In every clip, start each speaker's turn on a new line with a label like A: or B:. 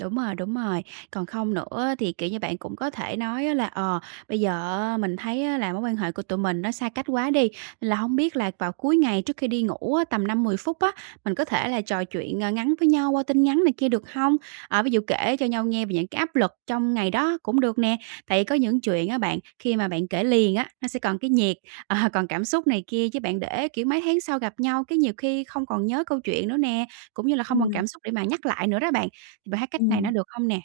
A: Đúng rồi, đúng rồi. Còn không nữa á thì, kiểu như, bạn cũng có thể nói là "Ờ, bây giờ á, mình thấy á là mối quan hệ của tụi mình nó xa cách quá đi, nên là hông biết là vào cuối ngày trước khi đi ngủ á, tầm 5-10 phút á, mình có thể là trò chuyện, ơ, ngắn với nhau qua tin nhắn này kia, được hông?" À, ví dụ kể cho nhau nghe về những cái áp lực trong ngày đó cũng được nè. Tại vì có những chuyện á bạn khi mà bạn kể liền á, nó sẽ còn cái nhiệt, ờ, còn cảm xúc này kia, chứ bạn để, kiểu, mấy tháng sau gặp nhau cái nhiều khi không còn nhớ câu chuyện nữa nè, cũng như là không còn
B: Ừm.
A: cảm xúc để mà nhắc lại nữa đó bạn. Thì bạn thấy cách này nó
B: Ừm.
A: được hông nè?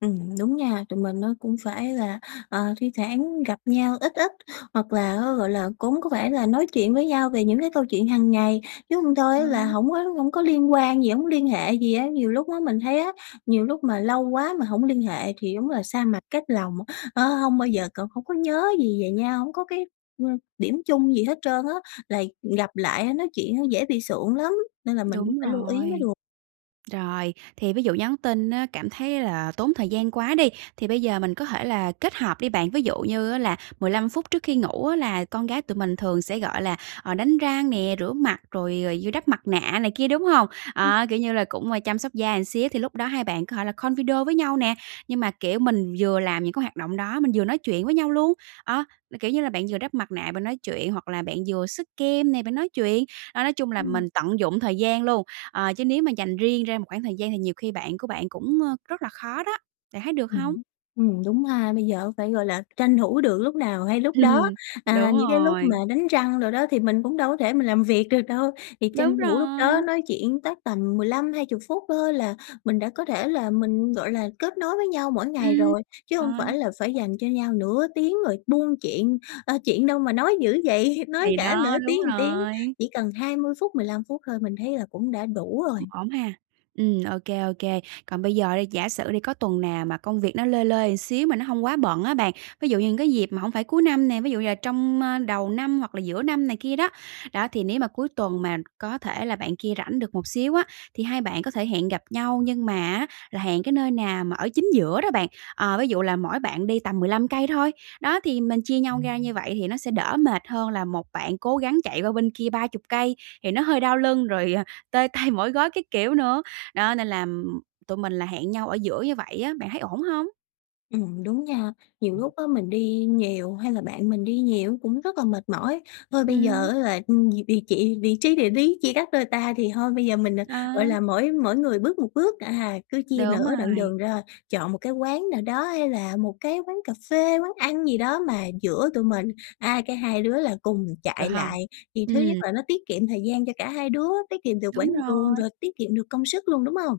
B: Ừm, đúng nha, tụi mình nó cũng phải là, ờ, thi thoảng gặp nhau ít ít, hoặc là á, gọi là, cũng có vẻ là nói chuyện với nhau về những cái câu chuyện hàng ngày, chứ hông thôi
A: Ờ.
B: á là hổng có hổng có liên quan gì, hổng có liên hệ gì á. Nhiều lúc á mình thấy á nhiều lúc mà lâu quá mà hổng liên hệ thì đúng là xa mặt cách lòng, ờ, hông bao giờ c hông có nhớ gì về nhau, hổng có cái, ơ, điểm chung gì hết trơn á, là gặp lại nói chuyện nó dễ bị sượng lắm nên là mình cũng
A: Đúng
B: phải lưu ý mới
A: rồi.
B: được.
A: Rồi, thì ví dụ nhắn tin á cảm thấy là tốn thời gian quá đi, thì bây giờ mình có thể là kết hợp đi bạn, ví dụ như á là 15 phút trước khi ngủ á là con gái tụi mình thường sẽ, gọi là, ờ, đánh răng nè, rửa mặt rồi, ờ, vừa đắp mặt nạ này kia, đúng hông?
B: Ừm.
A: À, kiểu như là, cũng chăm sóc da một xíu thì lúc đó hai bạn có thể là call video với nhau nè, nhưng mà, kiểu, mình vừa làm những cái hoạt động đó, mình vừa nói chuyện với nhau luôn. Ờ, kiểu như là, bạn vừa đắp mặt nạ bạn nói chuyện, hoặc là bạn vừa xức kem nè, bạn nói chuyện, đó, nói chung là
B: Ừm.
A: mình tận dụng thời gian luôn. Ờ, chứ nếu mà dành riêng ra một khoảng thời gian thì nhiều khi bạn của bạn cũng, ơ, rất là khó đó, bạn thấy được
B: Ừm
A: hông?
B: hứm, ừm, đúng ha, bây giờ phải, gọi là, tranh thủ được lúc nào hay lúc đó.
A: Ừm.
B: À,
A: Đúng
B: những cái lúc mà
A: rồi.
B: đánh răng đồ đó thì mình cũng đâu có thể mình làm việc được đâu, thì
A: Đúng
B: tranh thủ lúc đó
A: rồi!
B: nói chuyện tắc tầm 15, 20 phút thôi là mình đã có thể là mình, gọi là, kết nối với nhau mỗi ngày
A: Ừm,
B: rồi. Chứ hông phải
A: rồi.
B: là phải dành cho nhau nửa tiếng rồi buôn chuyện, ờ, chuyện đâu mà nói dữ vậy, nói
A: Thì
B: cả
A: đó,
B: nửa
A: đúng
B: tiếng một tiếng.
A: rồi.
B: Chỉ cần 20 phút, 15 phút thôi mình thấy là cũng đã đủ rồi.
A: Ổn ha. Ừm, ô kê, ô kê. Còn bây giờ đi, giả sử đi, có tuần nào mà công việc nó lơi lơi một xíu nó hông quá bận á bạn, ví dụ như những cái dịp mà hổng phải cuối năm nè, ví dụ như là trong, ơ, đầu năm hoặc là giữa năm này kia đó. Đó, thì nếu mà cuối tuần mà có thể là bạn kia rảnh được một xíu á, thì hai bạn có thể hẹn gặp nhau nhưng mà á, là hẹn cái nơi nào mà ở chính giữa đó bạn, ờ, ví dụ là mỗi bạn đi tầm 15 cây thôi. Đó, thì mình chia nhau ra như vậy thì nó sẽ đỡ mệt hơn là một bạn cố gắng chạy qua bên kia 30 cây thì nó hơi đau lưng, rồi, ờ, tê tay, mỏi gối các kiểu nữa, đó, nên là tụi mình là hẹn nhau ở giữa như vậy á, bạn thấy ổn hông?
B: Ừm, đúng nha. Nhiều lúc á mình đi nhiều hay là bạn mình đi nhiều cũng rất là mệt mỏi, thôi bây giờ
A: Ừm.
B: á là, ừm, vì chỉ vị trí địa lý chia cắt đôi ta thì thôi bây giờ mình, gọi
A: Ờ.
B: là, mỗi mỗi người bước một bước, à, cứ chia
A: Đúng
B: nửa đoạn
A: rồi.
B: đường ra, chọn một cái quán nào đó hay là một cái quán cà phê, quán ăn gì đó mà giữa tụi mình. À, cái hai đứa là cùng
A: Được
B: chạy
A: hông?
B: lại thì thứ nhất
A: Ừm.
B: là nó tiết kiệm thời gian cho cả hai đứa, tiết kiệm được quãng
A: Đúng
B: đường
A: rồi.
B: rồi tiết kiệm được công sức luôn, đúng hông?